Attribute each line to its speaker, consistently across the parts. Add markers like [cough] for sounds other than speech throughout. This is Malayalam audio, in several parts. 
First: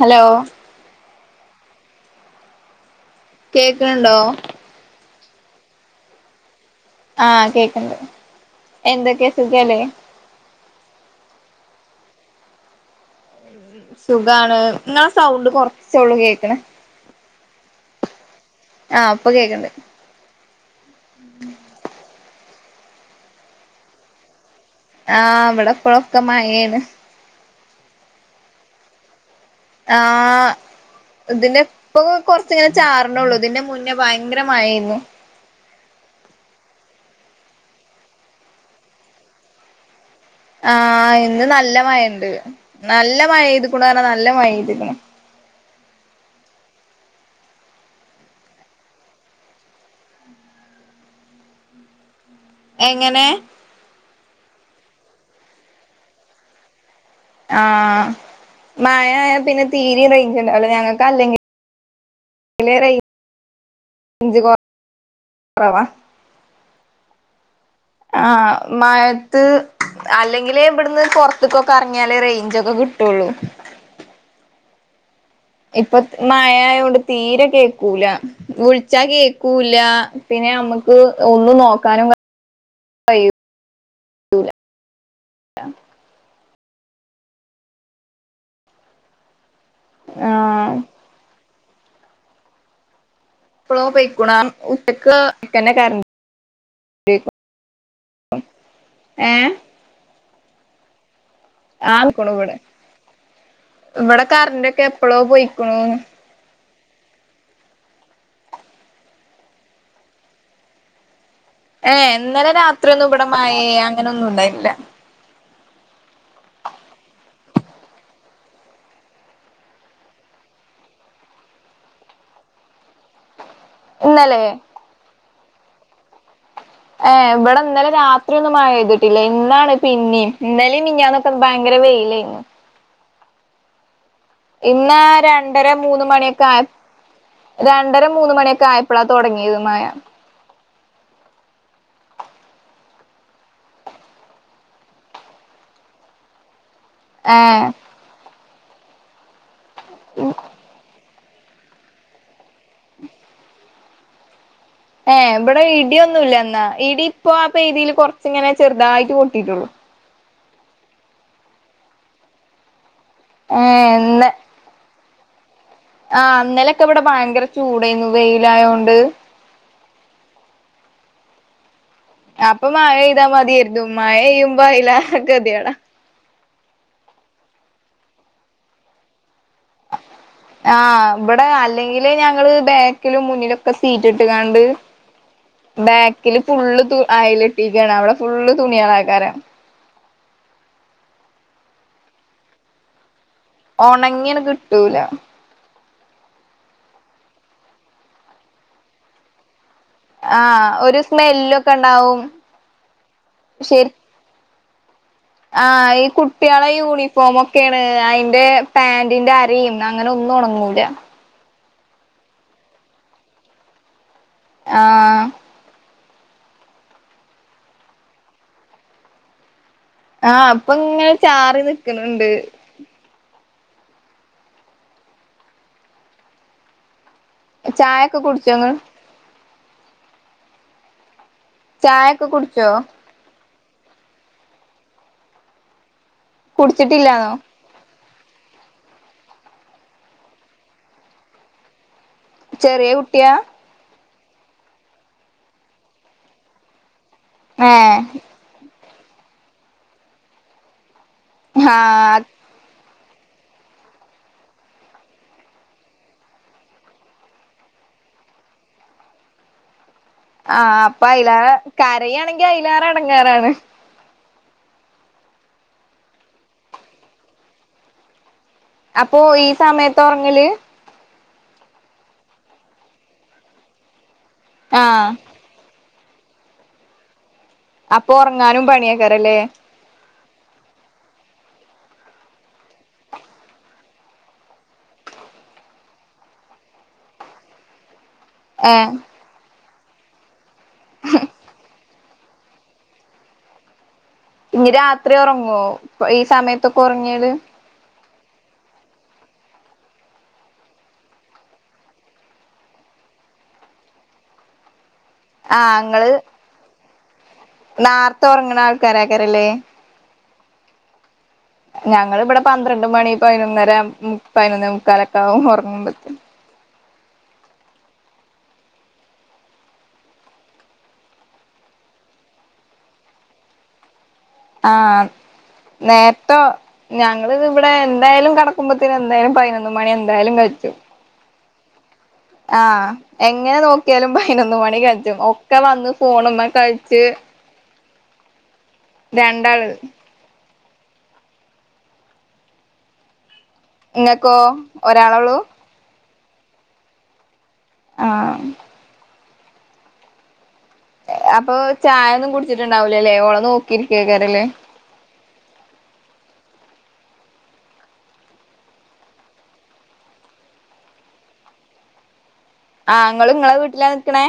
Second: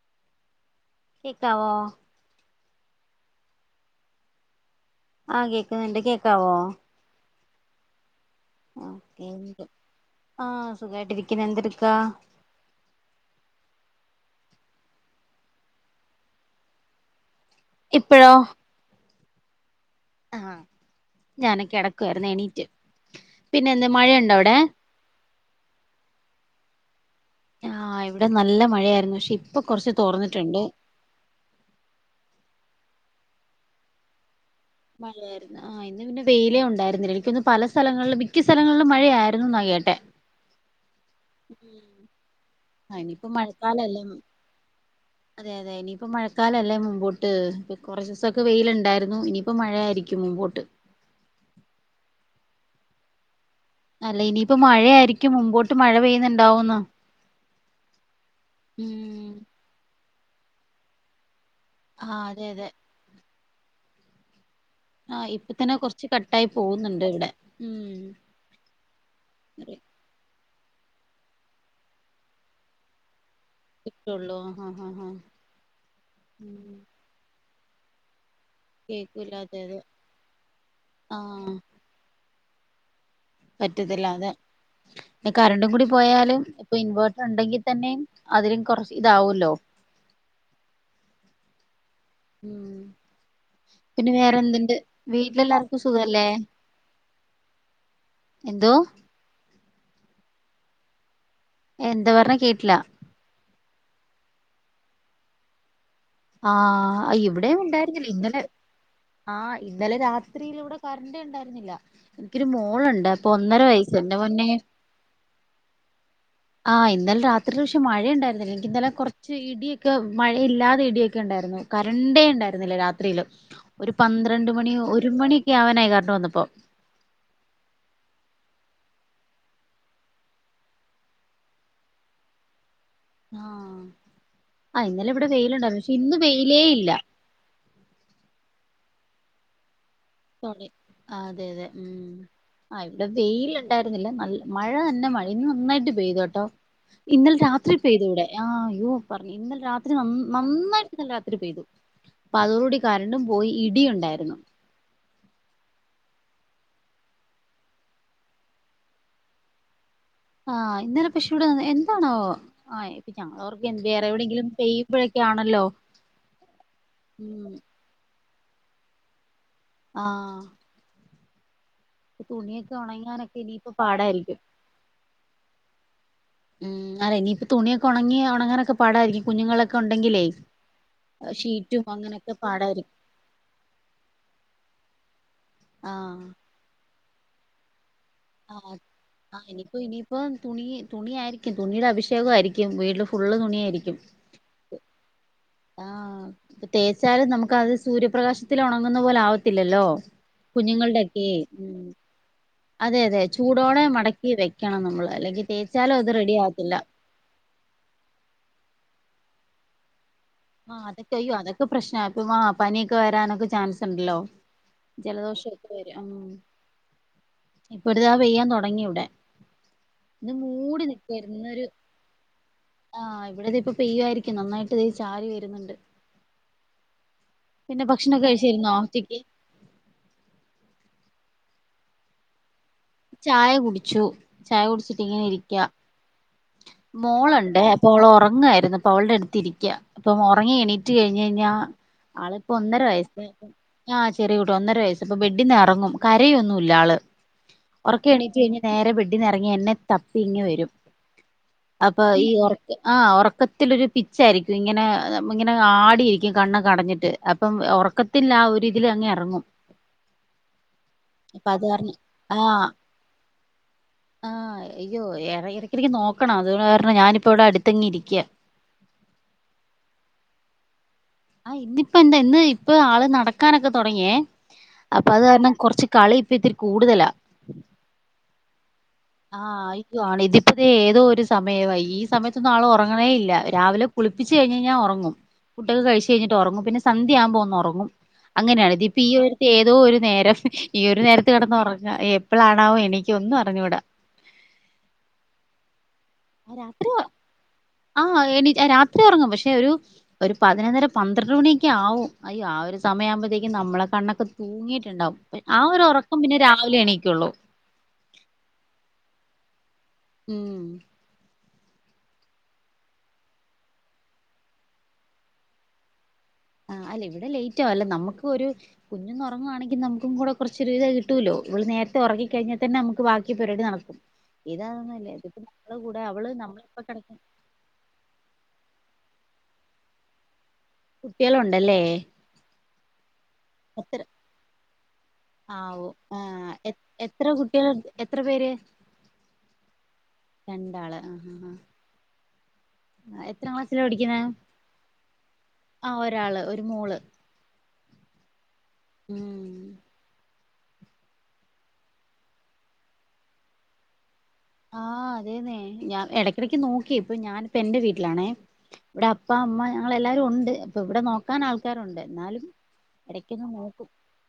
Speaker 1: ഹലോ?
Speaker 2: കേക്കാവോ?
Speaker 1: കേക്ക് ഉണ്ടോ
Speaker 2: ആഹ് കേക്ണിണ്ട് കേക്കാവോ?
Speaker 1: ആഹ് കേക്ക്ണ്ട്
Speaker 2: ഓ ക്കെണ്ട് ആഹ് സുഖായ്ട്ടിരിക്കുന്ന് എന്തെടുക്കാ?
Speaker 1: സുഖാണ് ഇങ്ങളെ സൗണ്ട് കൊർച്ചൊള്ളൂ കേക്ക്ണേ
Speaker 2: ഇപ്പഴോ?
Speaker 1: ആഹ് ഇപ്പൊ കേക്ണ്ട്
Speaker 2: ആഹ് ഞാനെ കിടക്കുകയായിരുന്നു എണീറ്റ് പിന്നെ എന്ത് മഴയുണ്ടോ അവിടെ?
Speaker 1: ആഹ് വടെ ഇപ്പളൊക്കെ മയേണ്
Speaker 2: ആഹ് ഇവിടെ നല്ല മഴയായിരുന്നു പക്ഷെ ഇപ്പൊ കൊർച്ച് തോർന്നിട്ടിണ്ട്
Speaker 1: ഇതിന് ഇപ്പൊ കൊർച്ചിങ്ങനെ ചാർണൊള്ളൂ ഇതിന്റെ മുന്നേ ഭയങ്കരമയേന്നു.
Speaker 2: മയാര്ന്നു ആഹ് ഇന്ന് പിന്നെ വെയിലേ ഉണ്ടായ്രുന്നില്ല. എനിക്കൊന്ന് പല സ്ഥലങ്ങളിലും മിക്ക സ്ഥലങ്ങളിലും മഴയായിരുന്നൂന്ന കേട്ടെ.
Speaker 1: ആഹ് ഇന്ന് നല്ല മഴണ്ട്
Speaker 2: ആഹ്
Speaker 1: നല്ല
Speaker 2: ഇനിയിപ്പോ
Speaker 1: മഴയ്തിക്ക്ണൂ
Speaker 2: മഴക്കാലല്ലേ
Speaker 1: ന്ന് നല്ല മഴയ്തിക്കിണ്
Speaker 2: അതെ അതെ ഇനിയിപ്പ മഴക്കാലല്ലേ മുമ്പോട്ട് ഇപ്പൊ കുറച്ചൊക്കെ വെയിലുണ്ടായ്ര്ന്നു ഇനി ഇപ്പം മഴയായിരിക്കും മുമ്പോട്ട്
Speaker 1: എങ്ങനെ?
Speaker 2: അല്ല ഇനിയിപ്പോ മഴയായിരിക്കും മുമ്പോട്ട് മഴ പെയ്യുന്നുണ്ടാവൂന്ന്
Speaker 1: ആഹ്
Speaker 2: ഉം
Speaker 1: മഴയാപിന്നെ തീരിം റെയ്ഞ്ചിണ്ടാവൂല ഞങ്ങക്കല്ലെങ്കി
Speaker 2: ആഹ് അതെ അതെ
Speaker 1: പിന്നെറൈ റെയിഞ്ച് കുറ
Speaker 2: ആഹ് ഇപ്പ തന്നെ
Speaker 1: കുറവാ
Speaker 2: കൊറച്ച് കട്ടായി പോകുന്നുണ്ട് ഇവിടെ ഉം
Speaker 1: ആഹ് മഴത്ത് അല്ലെങ്കിലേ ബിട്ന്ന് പൊർത്ത്ക്കൊക്കെ ഇറങ്ങിയാലേ റേയ്ഞ്ചൊക്കെ കിട്ടൊള്ളൂ
Speaker 2: കിട്ടൊള്ളൂ ഹാ ഹാ ഹാ
Speaker 1: ഇപ്പ മഴയൊണ്ട് തീരെ കേക്കൂല വിളിച്ച
Speaker 2: കേക്കൂല അതെ
Speaker 1: കേക്കൂല്ല
Speaker 2: അതെ
Speaker 1: പിന്നെ അമ്മക്ക്
Speaker 2: ആഹ്
Speaker 1: ഒന്നും നോക്കാനും ക
Speaker 2: പറ്റത്തില്ല അതേ പിന്നെ കറണ്ടും കൂടി പോയാലും ഇപ്പൊ ഇൻവേർട്ടർ ണ്ടെങ്കിതന്നെ അതിലും കൊറച്ച് ഇതാവോല്ലോ
Speaker 1: ആഹ്
Speaker 2: ഉം [unintelligible]
Speaker 1: എപ്പളോ
Speaker 2: പിന്നെ
Speaker 1: പൊയ്ക്കുണു ആഹ്
Speaker 2: വേറെന്ത്ണ്ട്
Speaker 1: ഉച്ചക്ക് ക്കന്നെ
Speaker 2: വീട്ടിലെല്ലാർക്കും
Speaker 1: കറണ്ട്
Speaker 2: സുഖല്ലേ?
Speaker 1: പോയിക്കും
Speaker 2: എന്തോ?
Speaker 1: ഏഹ് ആ
Speaker 2: എന്താ
Speaker 1: ന്ക്ക്ണു
Speaker 2: പറഞ്ഞെ
Speaker 1: ഇവടെ
Speaker 2: കേട്ടില്ല
Speaker 1: ഇവടെ കറന്റൊക്കെ എപ്പളോ പോയിക്ക്ണു
Speaker 2: ആഹ് ഇവിടെയും ഉണ്ടായിരുന്നില്ല ഇന്നലെ ആഹ് ഇന്നലെ രാത്രി ഇവിടെ കറണ്ട് ഉണ്ടായിരുന്നില്ല
Speaker 1: ഏഹ്
Speaker 2: ര്ന്നില്ല എനിക്കൊരു
Speaker 1: ഇന്നലെ രാത്രിയൊന്നും
Speaker 2: മോള്ണ്ട്
Speaker 1: ഇവിടെ
Speaker 2: അപ്പൊന്നര
Speaker 1: മഴേ
Speaker 2: വയസ് എന്റെ
Speaker 1: അങ്ങനൊന്നും
Speaker 2: പൊന്നെ
Speaker 1: ഉണ്ടായിട്ടില്ല
Speaker 2: ആഹ് ഇന്നലെ രാത്രില് പക്ഷെ മഴയ്ണ്ടായിരുന്നില്ല എനിക്ക്ന്നലെ കൊറച്ച് ഇടിയൊക്കെ മഴയില്ലാതെ ഇടിയൊക്കെയ്ണ്ടായിരുന്നു കരണ്ടേ ഇണ്ടായിരുന്നില്ല രാത്രിയില് ഒരു
Speaker 1: ഇന്നലെ
Speaker 2: പന്ത്രണ്ട് മണി ഒരു മണിയൊക്കെയാവാനായി കറണ്ട് വന്നപ്പോ
Speaker 1: ഏഹ് ഇവിടെ ഇന്നലെ രാത്രിയൊന്നും മഴപെയ്തിട്ടില്ല ഇന്നാണ് പിന്നെയും ഇന്നലേം മിനിഞ്ഞാന്ന് ഒക്കെ ഭയങ്കര വെയിലായിരുന്നു
Speaker 2: ആഹ് ആ
Speaker 1: ഇന്നാ
Speaker 2: ഇന്നലെ ഇവിടെ
Speaker 1: രണ്ടര
Speaker 2: വെയിലുണ്ടായിരുന്നു പക്ഷെ
Speaker 1: മൂന്ന്
Speaker 2: ഇന്ന്
Speaker 1: മണിയൊക്കെ ആയ
Speaker 2: വെയിലേ ഇല്ല
Speaker 1: രണ്ടര മൂന്ന് മണിയൊക്കായപ്പളാ തൊടങ്ങിയത് മഴ
Speaker 2: തൊട അതെയതെ മ്. ആഹ് ഇവിടെ വെയില്ണ്ടായിര്ന്നില്ല ന മഴ തന്നെ മഴ ഇന്ന് നന്നായിട്ട് പെയ്തുട്ടോ. ഇന്നലെ
Speaker 1: ഏഹ്
Speaker 2: രാത്രി പെയ്തുവ്ടെ ആഹ് അയ്യോ പർഞ്ഞു ഇന്നലെ രാ ത്രി നന്നായിട്ട്ന്നലെ രാത്രി പെയ്തു അപ്പൊ അതോടുകൂടി കരണ്ടും പോയി ഇടിയുണ്ടായിരുന്നു.
Speaker 1: ഏഹ് ഇവടെ ഇടിയൊന്നുല്ലെന്നാ ഇടിയിപ്പോ ആ പെയ്തേല് കൊർച്ചിങ്ങനെ ചെർതായിട്ട് പൊട്ടിയിട്ടൊള്ളൂ.
Speaker 2: ആഹ് ഇന്നലെ പക്ഷെ ഇവിടെ എന്താണാവോ ആഹ് [unintelligible]
Speaker 1: ഏഹ്
Speaker 2: വേറെ
Speaker 1: ഇന്ന
Speaker 2: എവിടെയെങ്കിലും പെയ്യുമ്പഴൊക്കെയാണല്ലോ.
Speaker 1: ആഹ് ഇന്നലെക്കെ ഇവിടെ ഭയങ്കര ചൂടേന്നു വെയിലായോണ്ട്.
Speaker 2: ആഹ്
Speaker 1: അപ്പൊ
Speaker 2: തുണിയൊക്കെ
Speaker 1: മയയ്താ
Speaker 2: ഉണങ്ങാനൊക്കെ ഇനിയിപ്പ
Speaker 1: മത്യാര്ന്നു മഴ
Speaker 2: പാടായിരിക്കും
Speaker 1: പെയ്യുമ്പോ അയ്ലേറെ കെത്യേടാ.
Speaker 2: മ് അല്ല ഇനിയിപ്പൊ തുണിയൊക്കെ ഒണങ്ങി ഒണങ്ങാനൊക്കെ പാടായിരിക്കും കുഞ്ഞുങ്ങളൊക്കെ ഉണ്ടെങ്കിലേ
Speaker 1: ആഹ് ഇവടെ
Speaker 2: ഷീറ്റും
Speaker 1: അല്ലെങ്കിലേ
Speaker 2: അങ്ങനെയൊക്കെ
Speaker 1: ഞങ്ങള്
Speaker 2: പാടായിരിക്കും
Speaker 1: ബേക്കിലും മുന്നിലൊക്കെ സീറ്റ്ട്ട്കാണ്ട്
Speaker 2: ആഹ്
Speaker 1: ബാക്കില് ഫുള്ള് തു അയലെട്ടിക്കാണ് അവിടെ ഫുള്ള് തുണ്യാളയ്ക്കാരം.
Speaker 2: ഇനിപ്പൊ ഇനി പ്പം തുണി തുണിയായിരിക്കും തുണിടെ അഭിഷേകായിരിക്കും വീട്ടില് ഫു ഫുള്ള് തുണിയാ
Speaker 1: ഒണങ്ങ്യാ ണ്‌ കിട്ടൂല.
Speaker 2: ആഹ് ഇപ്പ തേച്ചാലും നമുക്ക് അത് സൂര്യപ്രകാശത്തിലൊണങ്ങുന്ന പോലാവത്തില്ലല്ലോ.
Speaker 1: ആഹ് ഒരു
Speaker 2: കുഞ്ഞുങ്ങൾടൊക്കെ മ്
Speaker 1: സ്മെല്ലൊക്കെ ഇണ്ടാവും
Speaker 2: അതെയതെ ചൂടോടെ
Speaker 1: ശരി
Speaker 2: മട ക്കി വെക്കണം നമ്മള് അലല്ലെ
Speaker 1: ആഹ് ഈ കുട്ട്യളെ യൂണി ഫോമൊക്കെണ് അയ്ന്റെ പാന്റിന്റെ അരിംഅങ്ങനെ ഒന്നും
Speaker 2: ആ
Speaker 1: ഒണങ്ങൂല.
Speaker 2: അതൊക്കെ അയ്യോ അതൊക്കെ പ്രശ്നാ ഇപ്പ പനിയൊക്കെ വരാനൊക്കെ ചാൻസ്ണ്ടല്ലോ.
Speaker 1: ആഹ്
Speaker 2: ജലദോഷഒക്കെ വരും മ്. ഇപ്പൊര്താ പെയ്യാൻ തൊടങ്ങി ഇവ്ടെ.
Speaker 1: ആഹ് ഇപ്പങ്ങനെ ചാറി നിക്ക്ണ്ണ്ണ്ട്.
Speaker 2: ആഹ് ഇവിടെ ഇത്പ്പൊ പെയ്യയിരിക്കും നന്നായിട്ട് ഇത് ചാറി വരുന്നുണ്ട്. പിന്നെ
Speaker 1: ചായൊക്കെ
Speaker 2: ഭക്ഷണൊക്കെ
Speaker 1: കുടിച്ചോ
Speaker 2: കഴിച്ചിരുന്നോ
Speaker 1: ഇങ്ങള്
Speaker 2: ഉച്ചക്ക്?
Speaker 1: ചായൊക്കെ കുടിച്ചോ?
Speaker 2: ചായ കുടിച്ചു ചായ കുടിച്ചിട്ടിങ്ങനെ ഇരിക്ക.
Speaker 1: കുടിച്ചിട്ടില്ലാന്നോ
Speaker 2: മോള്ണ്ട് അപ്പൊ അവള് ഒറങ്ങ യിര്ന്നു അപ്പവളട്ത്തിരിക്ക്യാ അപ്പൊ ഒറങ്ങി എണീറ്റ് കഴിഞ്ഞഴിഞ്ഞാ ആളിപ്പൊന്നര
Speaker 1: ചെറിയ കുട്ടിയാ
Speaker 2: വയസാണ്ട് ആഹ് ചെറിയ കുട്ട്യാ ഒന്നര വയസ്സ്പ്പൊ ബെഡിന്നെറങ്ങും കരയൊന്നുല്ലാള്
Speaker 1: ഏഹ്
Speaker 2: ഒറക്കെണീറ്റ് കഴിഞ്ഞ നേരെ ബെഡിന്നെറങ്ങി എന്നെ തപ്പി ഇങ്ങ് വരും അപ്പൊ
Speaker 1: ആഹ്
Speaker 2: ഈ ഒറ ആഹ് ഒറക്കത്തിലൊരു പിച്ചായിരിക്കും ഇങ്ങനെ ഇങ്ങനെ ആടിയിരിക്കും കണ്ണൊക്കടഞ്ഞിട്ട് അപ്പം ഒറക്ക ത്തിൽ ആ ഒരിതിലങ്ങെറങ്ങും.
Speaker 1: ആഹ് അപ്പ അയ്ലേ കരയാണെങ്കി
Speaker 2: ആഹ്
Speaker 1: അയ്ലേറെടങ്ങേറാണ്.
Speaker 2: ആഹ് അയ്യോ എറ എടക്കെടക്ക് നോക്കണം അതുകാരണം ഞാനിപ്പൊ ഇവടെ അടുത്തെഞ്ഞിരിക്ക്യാ.
Speaker 1: അപ്പോ ഈ സമയത്തൊറങ്ങല്?
Speaker 2: ആ ഇന്നിപ്പോ എന്താ ഇന്ന് ഇപ്പൊ ആള് നടക്കാനൊക്കെ തൊടങ്യേ
Speaker 1: ആഹ്
Speaker 2: അപ്പൊ അത് കാരണം കൊർച്ച് കളി ഇപ്പൊ ഇത്ത് രി കൂടുതലാ.
Speaker 1: അപ്പൊ ഒർങ്ങാനും പണ്യാ
Speaker 2: ആഹ് ആയി ആണ് ഇതിപ്പഴെ ഏതോ ഒരു സമയമായി ഈ സമയത്തൊന്നും ആൾ ഉറങ്ങണേ ഇല്ല രാവിലെ കുളിപ്പിച്ച് കഴിഞ്ഞഴിഞ്ഞാ ഒറങ്ങും. ഫുഡ്ഡൊക്കെ കഴിച്ച് കഴിഞ്ഞിട്ട് ഒറങ്ങും പിന്നെ സന്ധ്യാവുമ്പോ ഒന്ന് ഒറങ്ങും. അങ്ങനാണ്
Speaker 1: ഏഹ്
Speaker 2: ഇതിപ്പൊ ഈ ഒരുര്ത്ത് ഏതോ ഒരു നേരം ഈ ഒരു നേരത്ത് കെടന്ന് ഒറങ്ങ എപ്പളാണാവോ എണീക്കാ ഒന്നും അറിഞ്ഞൂടാ.
Speaker 1: ഇഞ്ഞി രാത്രി ഒറങ്ങോ ഈ സമയത്തൊക്കെ
Speaker 2: രാത്രി
Speaker 1: ഒറങ്യാല്.
Speaker 2: ആഹ് എനി രാത്രി ഒറങ്ങും പക്ഷെ ഒരു ഒരു പതിനൊന്നര പന്ത്രണ്ട് മണിയൊക്കെ ആവും അയ്യോ ആ ഒരു സമയാവുമ്പോഴത്തേക്കും നമ്മളെ കണ്ണൊക്കെ തൂങ്ങിയിട്ടുണ്ടാവും. ആ ഒരൊറക്കം പിന്നെ രാവിലെ എണീക്കൊള്ളൂ.
Speaker 1: നാർത്ത ഒറങ്ങ്ണ ആൾക്കാരെയ്ക്കാരല്ലേ.
Speaker 2: ഉം
Speaker 1: ഞങ്ങള് വ്ടെ പന്ത്രണ്ട് മണി പതിനൊന്നര പതിനൊന്നേ മുക്കാലൊക്ക ആവും ഓറങ്ങുമ്പോത്തിന്.
Speaker 2: ആഹ് അല്ല ഇവിടെ ലേറ്റ് ആവും അല്ല നമുക്ക് ഒരു കുഞ്ഞൊന്ന് ഒറങ്ങുവാണെങ്കി നമുക്കും കൂടെ കൊറച്ച് ഒരുരിത കിട്ടോല്ലോ ഇവൾ നേരത്തെ ഒറങ്ങികഴിഞ്ഞാ തന്നെ നമുക്ക് ബാക്കി പരിപാടി നട
Speaker 1: ആഹ്
Speaker 2: ഇതതൊന്നുംല്ല ഇതിപ്പ നമ്മള് കൂടെ അവള് നമ്മള് എപ്പ കെടക്
Speaker 1: ഇവ്ടെ എന്തായാലും കടക്കുമ്പത്തന് എന്തായാലും പതിനൊന്ന് മണി എന്തായാലും കജ്ജും.
Speaker 2: കുട്ട്യാളുണ്ടല്ലേ.
Speaker 1: ആഹ് എങ്ങനെ നോക്ക്യാലും പതിനൊന്ന് മണി കജ്ജും ഒക്കെ
Speaker 2: ആവോ
Speaker 1: വന്ന്
Speaker 2: ആ
Speaker 1: ഫോണ്‌മ്മെ കൾച്ച്
Speaker 2: എത്ര കുട്ട്യാള്ണ്ട്‌ എത്ര പേര്
Speaker 1: രണ്ടാള്
Speaker 2: രണ്ടാള് ആഹ് ആഹ് എത്ര ക്ലാസ് സ്സ്ലാ പഠിക്കുന്നെ
Speaker 1: ഇങ്ങക്കോ ഒരാളൊള്ളൂ
Speaker 2: ആ ഒരാള് ഒരു മോള്.
Speaker 1: ആഹ്
Speaker 2: ഉം
Speaker 1: അപ്പൊ ചായ ഒന്നും കുടിച്ചിട്ടുണ്ടാവുലല്ലേ ഓളെ നോക്കിയിരിക്കെയ്ക്കാരല്ലേ.
Speaker 2: ആഹ് അതേന്നെ ഞാ എടക്കിടക്ക് നോക്കി ഇപ്പൊ ഞാനിപ്പൊ എന്റെ വീട്ടിലാണേ ഇവ്ടെ അപ്പ അമ്മ ഞങ്ങളെല്ലാരും ഒണ്ട് അപ്പൊ ഇവിടെ നോക്കാനാൾക്കാരുണ്ട് എന്നാലും.
Speaker 1: ആഹ് ഇങ്ങള്
Speaker 2: എടയ്ക്കൊന്ന്
Speaker 1: ഇങ്ങളെ
Speaker 2: നോക്കും.
Speaker 1: വീട്ടിലാ നിക്കണേ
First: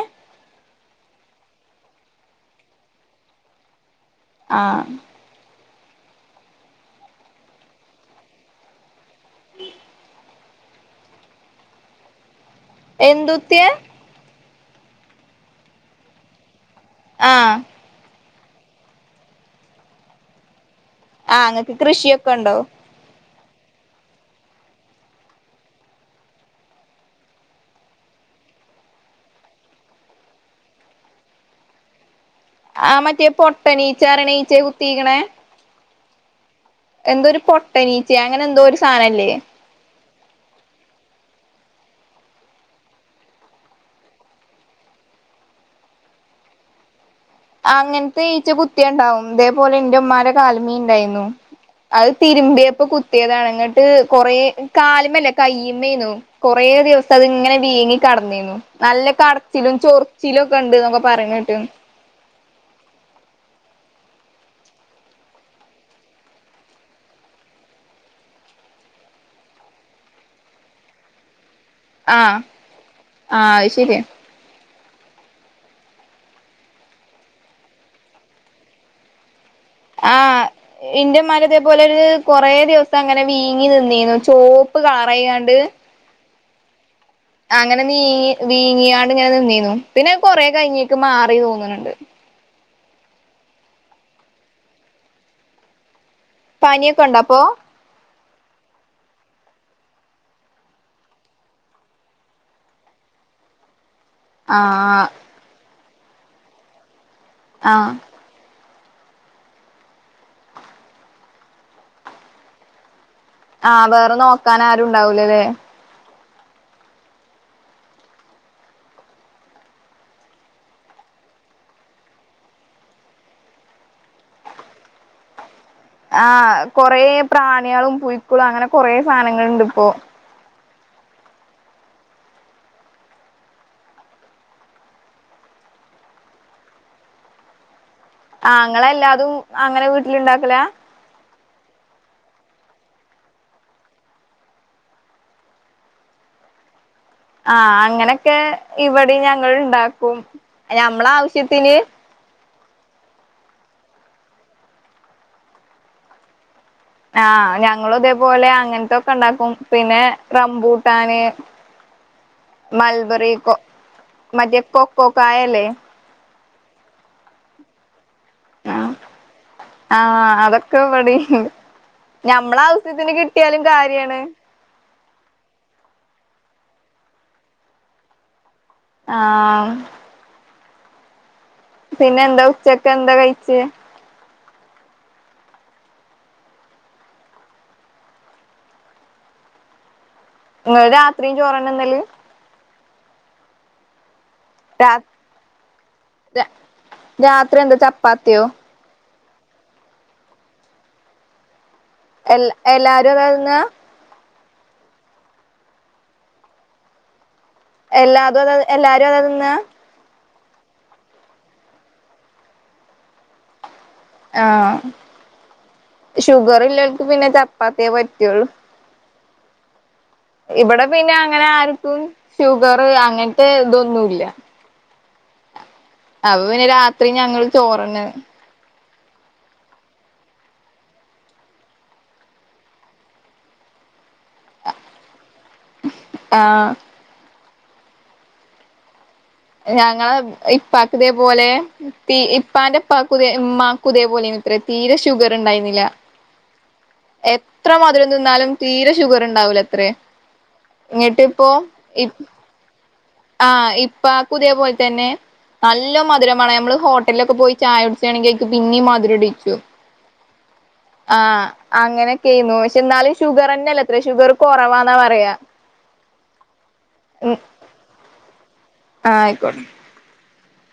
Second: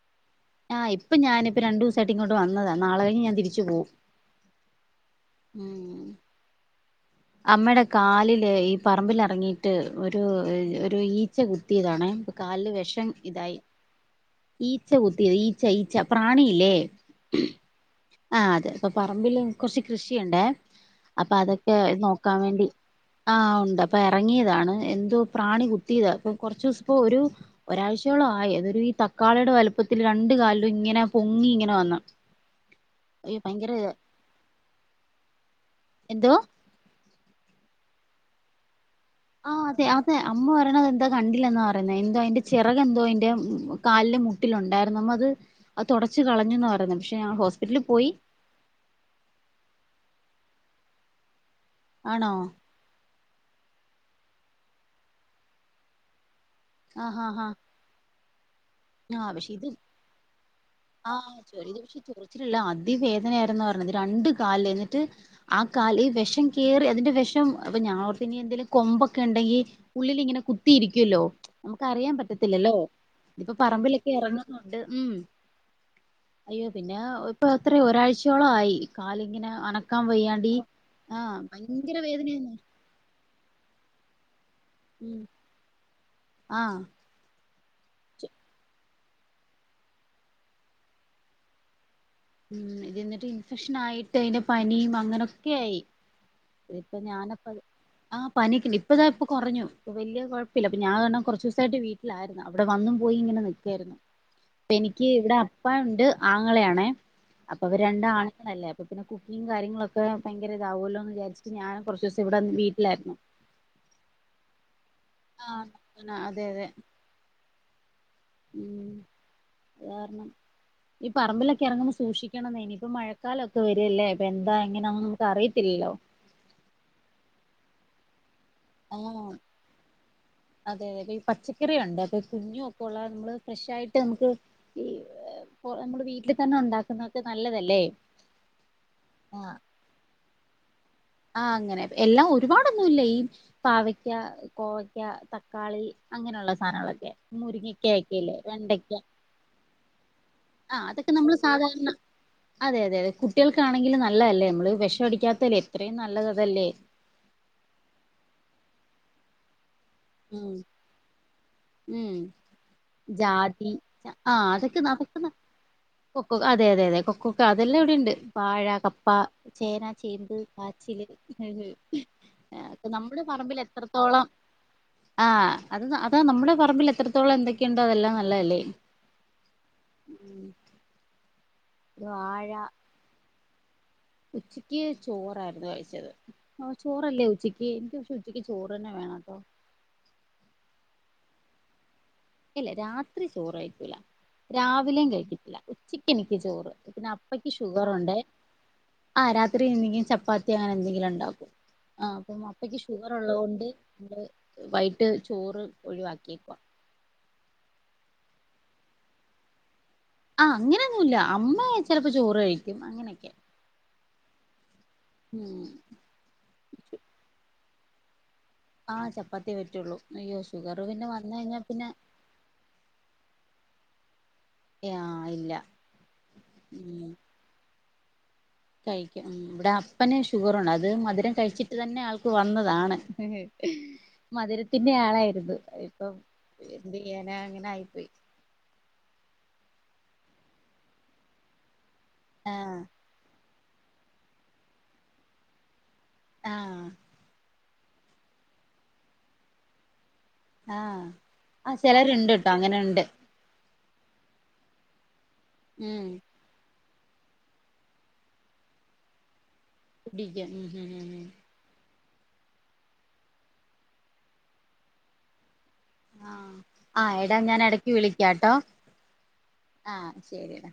Speaker 2: ആഹ് ഇപ്പം ഞാനിപ്പോ രണ്ടൂസായിട്ട് ഇങ്ങോട്ട് വന്നതാ നാളെഴിഞ് ഞാൻ തിരിച്ച് പോവും.
Speaker 1: ആഹ്
Speaker 2: ഉം അമ്മേടെ കാലിലെ ഈ പറമ്പിലിറങ്ങിയിട്ട് ഒരു ഒരു ഈ ച്ച കുത്തിയതാണെ അപ്പൊ കാലില് വെഷം ഇതായി.
Speaker 1: എന്തുത്തിയെ
Speaker 2: ഈച്ച കുത്തിയത് ഈച്ച ഈച്ച പ്രാണിയില്ലേ.
Speaker 1: ആഹ്
Speaker 2: ആ അതെ അപ്പൊ പറമ്പില് കൊറച്ച് കൃഷിയുണ്ടേ അപ്പൊ
Speaker 1: ആഹ് ഇങ്ങക്ക്
Speaker 2: അതൊക്കെ
Speaker 1: കൃഷിയൊക്കെ
Speaker 2: നോക്കാം
Speaker 1: ഉണ്ടോ
Speaker 2: വേണ്ടി ആഹ് ഉണ്ട് അപ്പൊ എറങ്ങിയതാണ് എന്തോ പ്രാണി കുത്തിയതാ അപ്പൊ കൊറച്ചൂസം ഇപ്പൊ ഒരു ഒരാഴ്ചയോളം ആയി അതൊരു ഈ തക്കാളിയുടെ വലുപ്പത്തില് രണ്ട്‌ കാലിലും ഇങ്ങനെ പൊങ്ങി ഇങ്ങനെ വന്നു.
Speaker 1: ആ മറ്റേ പൊട്ടനീച്ച റീണഈച്ചെ കുത്തീക്ക്‌ണെ.
Speaker 2: എന്തോ
Speaker 1: എന്തോ ഒരു പൊട്ടനീച്ചേ അങ്ങനെ എന്തോ ഒരു സാനംല്ലേ.
Speaker 2: ആ അതെ അതെ അമ്മ പറീണത് എന്തൊ കണ്ടില്ലെന്നാ പറീണത് എന്തോ അതിന്റെ ചെറകെന്തോ അതിന്റെ കാലിലെ മുട്ടിലുണ്ടായിരുന്നു അമ്മ ത് അത് തൊടച്ച് കളഞ്ഞൂന്നാ പറയുന്നെ പക്ഷെ ആ ഹോസ്
Speaker 1: അങ്ങനത്തെ ഈച്ച കുത്തിയാണ്ടാവും ഇതേപോലെ ഇന്റെ ഇമ്മാന്റെ കാല് മ്മീണ്ടേയ്ന്നു. അത്
Speaker 2: ആണോ
Speaker 1: തിരുമ്പീയെപ്പോ കുത്തിയതാണ് ഇന്ന്ട്ട് കൊറേ കാല്മല്ല കയ്യ്മ്മേയ്ന്നു. കൊറേ ദിവസം
Speaker 2: ആഹ്
Speaker 1: അത്
Speaker 2: ആഹ്
Speaker 1: ഇങ്ങനെ വീങ്ങി കടന്നീന്നു. നല്ല
Speaker 2: ആഹ് ആഹ് പക്ഷെ ഇത്
Speaker 1: കടച്ചിലും ചൊറിച്ചിലും ഒക്കെ ഇണ്ട് എന്നൊക്കെ പരിണേ കേട്ടു
Speaker 2: [inaudible] വെച്ചിരില്ല അതി വേദനായിരുന്നു പറഞ്ഞത് രണ്ട് കാല എന്നിട്ട് ആ കാല് ഈ വിഷം കേറി അതിന്റെ വിഷം അപ്പൊ ഞാൻ ഓർത്തു ഇനി എന്തെങ്കിലും കൊമ്പൊക്കെ ഉണ്ടെങ്കിൽ ഉള്ളിലിങ്ങനെ കുത്തിയിരിക്കുവല്ലോ നമുക്ക് അറിയാൻ
Speaker 1: ആഹ്
Speaker 2: പറ്റത്തില്ലല്ലോ
Speaker 1: ആഹ്
Speaker 2: ഇതിപ്പോ
Speaker 1: അത് ശരിയാ
Speaker 2: പറമ്പിലൊക്കെ ഇറങ്ങുന്നുണ്ട് ഉം അയ്യോ പിന്നെ ഇപ്പൊ അത്ര ഒരാഴ്ചയോളം ആയി കാലിങ്ങനെ അന
Speaker 1: ആഹ് ഇന്റെ ഇമ്മന്റെ ഇതേപോലെ ഒര്
Speaker 2: വേദനയാന്ന്
Speaker 1: കൊറേ ദിവസ സങ്ങനെ വീങ്ങി നിന്നിനു ചോപ്പ്
Speaker 2: ഉം
Speaker 1: കളറായിണ്ടാണ്ട്
Speaker 2: ആഹ്
Speaker 1: അങ്ങനെ നീങ്ങി വീങ്ങിയാണ്ട് ഇങ്ങനെ നിന്നീന്നു പിന്നെ കൊറെ കഴിഞ്ഞേക്ക് മാറി തോന്നുന്നുണ്ട്
Speaker 2: ഉം ഇത് എന്നിട്ട് ഇൻഫെക്ഷൻ ആയിട്ട് അതിന്റെ പനിയും അങ്ങനെക്കെക്കായി
Speaker 1: പാനിയൊക്കെ ഉണ്ടോ അപ്പൊ
Speaker 2: ആഹ് പനിയൊക്കെണ്ട് ഇപ്പൊതാ ഇപ്പ കുറഞ്ഞു ഇപ്പൊ വലിയഴപ്പില്ലപ്പൊ ഞാൻ പറഞ്ഞ കുറച്ച് ദിവസായിട്ട് വീട്ടില അവിടെ വന്നും പോയി ഇങ്ങനെ നിക്കായിരുന്നു ഇപ്പൊ എനിക്ക്
Speaker 1: ആഹ്
Speaker 2: ഇവിടെ അപ്പാ ഇണ്ട് ആങ്ങള ആണെ അപ്പൊ അവര്
Speaker 1: ആഹ്
Speaker 2: രണ്ട് ആണുങ്ങളല്ലേ അപ്പോ പിന്നെ കുക്കിങ് കാര്യങ്ങളൊക്കെ ഭയങ്കര ഇതാവുമല്ലോ എന്ന് വിചാരിച്ചിട്ട് ഞാൻ കൊറച്ചുസം ഇവിടെന്ന് വീട്ടിലായിരുന്നു
Speaker 1: ആഹ് വേറെ നോക്കാൻ ആരുണ്ടാവൂലല്ലേ
Speaker 2: ആഹ് അതെ അതെ ഉം വേർണം ഈ പറമ്പിലൊക്കെ ഇറങ്ങുമ്പോ സൂക്ഷിക്കണംന്നെ ഇനി ഇപ്പൊ മഴക്കാലം ഒക്കെ വരല്ലേ ഇപ്പ എന്താ എങ്ങനെയ ഒന്നും അറിയത്തില്ലല്ലോ
Speaker 1: ആഹ് കൊറേ പ്രാണിയാളും പുഴുക്കളും അങ്ങനെ കൊറേ
Speaker 2: ആഹ്
Speaker 1: സനങ്ങൾ ഇണ്ട് ഇപ്പോ
Speaker 2: അതെ അതെ അപ്പൊ ഈ പച്ചക്കറിയുണ്ട് അപ്പൊ കുഞ്ഞു ഒക്കെ ഉള്ള നമ്മള് ഫ്രഷായിട്ട് നമുക്ക് ഈ ഏഹ് ഇപ്പൊ നമ്മള് വീട്ടിൽ തന്നെ ഉണ്ടാക്കുന്നതൊക്കെ നല്ലതല്ലേ
Speaker 1: ആഹ് ഇങ്ങളല്ലതും
Speaker 2: ആഹ്
Speaker 1: അങ്ങനെ വീട്ടില ഇണ്ടാക്കല
Speaker 2: ആഹ് അങ്ങനെ എല്ലാം ഒരുപാടൊന്നുമല്ല ഈ പാവയ്ക്ക കോവയ്ക്ക തക്കാളി അങ്ങനെയുള്ള സാധനങ്ങളൊക്കെ
Speaker 1: ആഹ്
Speaker 2: മുരിങ്ങക്കയൊക്കെല്ലേ
Speaker 1: അങ്ങനൊക്കെ
Speaker 2: വെണ്ടയ്ക്ക
Speaker 1: ഇവിടെ നങ്ങളും ഇണ്ടാക്കും
Speaker 2: ആഹ്
Speaker 1: ഞമ്മള
Speaker 2: അതൊക്കെ നമ്മള്
Speaker 1: ആവശ്യത്തിന്
Speaker 2: സാധാരണ അതെ അതെ അതെ കുട്ടികൾക്കാണെങ്കിൽ നല്ലതല്ലേ നമ്മള് വേഷടിക്കാതെല്ലേ എത്രയും നല്ലത്തല്ലേ
Speaker 1: ആഹ് ഞങ്ങളും ഇതേപോലെ അങ്ങനത്തൊക്കെ ഇണ്ടാക്കും പിന്നെ
Speaker 2: ഉം
Speaker 1: റംബൂട്ടാന്
Speaker 2: ഉം
Speaker 1: മൽബറി കൊ
Speaker 2: ജാതി ആഹ്
Speaker 1: മറ്റേ
Speaker 2: അതൊക്കെ നമുക്ക് നട്ട്
Speaker 1: കൊക്കോക്കായല്ലേ
Speaker 2: കൊക്ക അതെ അതെ അതെ കൊക്കൊക്ക അതെല്ലാം എവിടെ ഇണ്ട് വാഴ
Speaker 1: ആഹ്
Speaker 2: കപ്പ ചേന ചേമ്പ്
Speaker 1: ആഹ് അതൊക്കെ
Speaker 2: കാച്ചില്
Speaker 1: ഇവിടെണ്ട് ഞമ്മള
Speaker 2: അതൊക്കെ
Speaker 1: ആവശ്യത്തിന്
Speaker 2: നമ്മുടെ പറമ്പില്
Speaker 1: കിട്ടിയാലും കാര്യാണ്
Speaker 2: എത്രത്തോളം ആഹ് അത് അതാ നമ്മുടെ പറമ്പിൽ എത്രത്തോളം എന്തൊക്കെയുണ്ടോ അതെല്ലാം നല്ലതല്ലേ
Speaker 1: ആഹ്
Speaker 2: ഉം.
Speaker 1: പിന്നെ എന്താ
Speaker 2: വാഴ
Speaker 1: ഉച്ചക്ക് എന്താ കഴിച്ചേ
Speaker 2: ഉച്ചക്ക് ചോറായിരുന്നു കഴിച്ചത് ഓഹ് ചോറല്ലേ ഉച്ചയ്ക്ക് എനിക്ക് പക്ഷേ ഉച്ചക്ക് ചോറ്ന്നെ വേണോട്ടോ
Speaker 1: നിങ്ങള് രാത്രിയും ചോറന്നെ തിന്നല്
Speaker 2: ഇല്ല രാത്രി ചോറായിരിക്കൂല
Speaker 1: രാ
Speaker 2: രാവിലെയും കഴിക്കാതില്ല ഉച്ചക്ക് എനിക്ക് ചോറ് പിന്നെ അപ്പക്ക്
Speaker 1: രാത്രി എന്താ
Speaker 2: ഷുഗറുണ്ട്
Speaker 1: ചപ്പാത്തിയോ
Speaker 2: ആഹ് രാത്രി എന്തെങ്കിലും ചപ്പാത്തി അങ്ങനെ എന്തെങ്കിലും ഉണ്ടാക്കും ആഹ് അപ്പം
Speaker 1: എല്ല
Speaker 2: അപ്പയ്ക്ക്
Speaker 1: എല്ലാരും
Speaker 2: ഷുഗർ
Speaker 1: അതാ തിന്നാ
Speaker 2: ഉള്ളത്കൊണ്ട് നമ്മള് വൈകട്ട് ചോറ് ഒഴിവാക്കിയേക്കുവ
Speaker 1: എല്ലാ അതും എല്ലാരും അത നിന്ന്
Speaker 2: ആ അങ്ങനെൊന്നു ഇല്ല അമ്മ ചെലപ്പോ ചോറ് കഴിക്കും അങ്ങനെയൊക്കെ
Speaker 1: ആഹ്
Speaker 2: ഉം
Speaker 1: ഷുഗർ ഇല്ലക്ക് പിന്നെ ചപ്പാത്തിയേ പറ്റുള്ളൂ
Speaker 2: ആഹ് ചപ്പാത്തിയെ പറ്റുള്ളു. അയ്യോ ഷുഗർ
Speaker 1: ഇവിടെ
Speaker 2: പിന്നെ
Speaker 1: അങ്ങനെ
Speaker 2: വന്നഴിഞ്ഞാ പിന്നെ
Speaker 1: ആർക്കും ഷുഗർ അങ്ങൻത്തെ ഇതൊന്നുല്ല.
Speaker 2: യാ ഇല്ല.
Speaker 1: അപ്പൊ പിന്നെ
Speaker 2: ഉം
Speaker 1: രാത്രി ഞങ്ങൾ ചോറെന്നെ
Speaker 2: കഴിക്കും. ഉം ഇവിടെ അപ്പന് ഷുഗറുണ്ട് അത് മധുരം കഴിച്ചിട്ട് തന്നെ ആൾക്ക് വന്നതാണ്. മധുരത്തിന്റെ ആളായിരുന്നു. ഇപ്പൊ
Speaker 1: ആഹ്
Speaker 2: എന്തെയ്യാന അങ്ങനായിപ്പോയി.
Speaker 1: ഞങ്ങള ഇപ്പാക്ക് ഇതേ പോലെ പി
Speaker 2: ആഹ്
Speaker 1: ഇപ്പാന്റെപ്പാ ക്കു ഇമ്മാക്കുതേ പോലെയ്നത്ര തീരെ ഷുഗർ ഇണ്ടായിനില്ല.
Speaker 2: ആഹ്
Speaker 1: എത്ര മധുരം തിന്നാലും തീരെ ഷുഗർ ഉണ്ടാവൂലത്രേ. ന്നിട്ട് ഇപ്പോ ഇ
Speaker 2: ട്ടങ്ങനണ്ട്.
Speaker 1: ആഹ് ഇപ്പാക്കുതേ പോല് തന്നെ നല്ല
Speaker 2: ഉം
Speaker 1: മധുരം മാണം നമ്മള് ഹോട്ടൽലൊക്കെ പോയി ചായയുടിച്ചാണെങ്കിൽ അയ്ക്ക് പിന്നിം മധുരിടീച്ചും.
Speaker 2: കുടിക്ക ഉം ഉം ഉം
Speaker 1: അങ്ങനൊക്കെയ്‌ന്നു പക്ഷെന്നാലും ഷുഗർന്നെല്ലത്ര ഷുഗർ കുറവാന്നാ പറയാ.
Speaker 2: ആഹ് ആ എടാ
Speaker 1: ഉം
Speaker 2: ഞാൻ എടക്ക് വിളിക്കാട്ടോ.
Speaker 1: ആ ആയിക്കോട്ടെ
Speaker 2: ആഹ് ശരിയെടാ.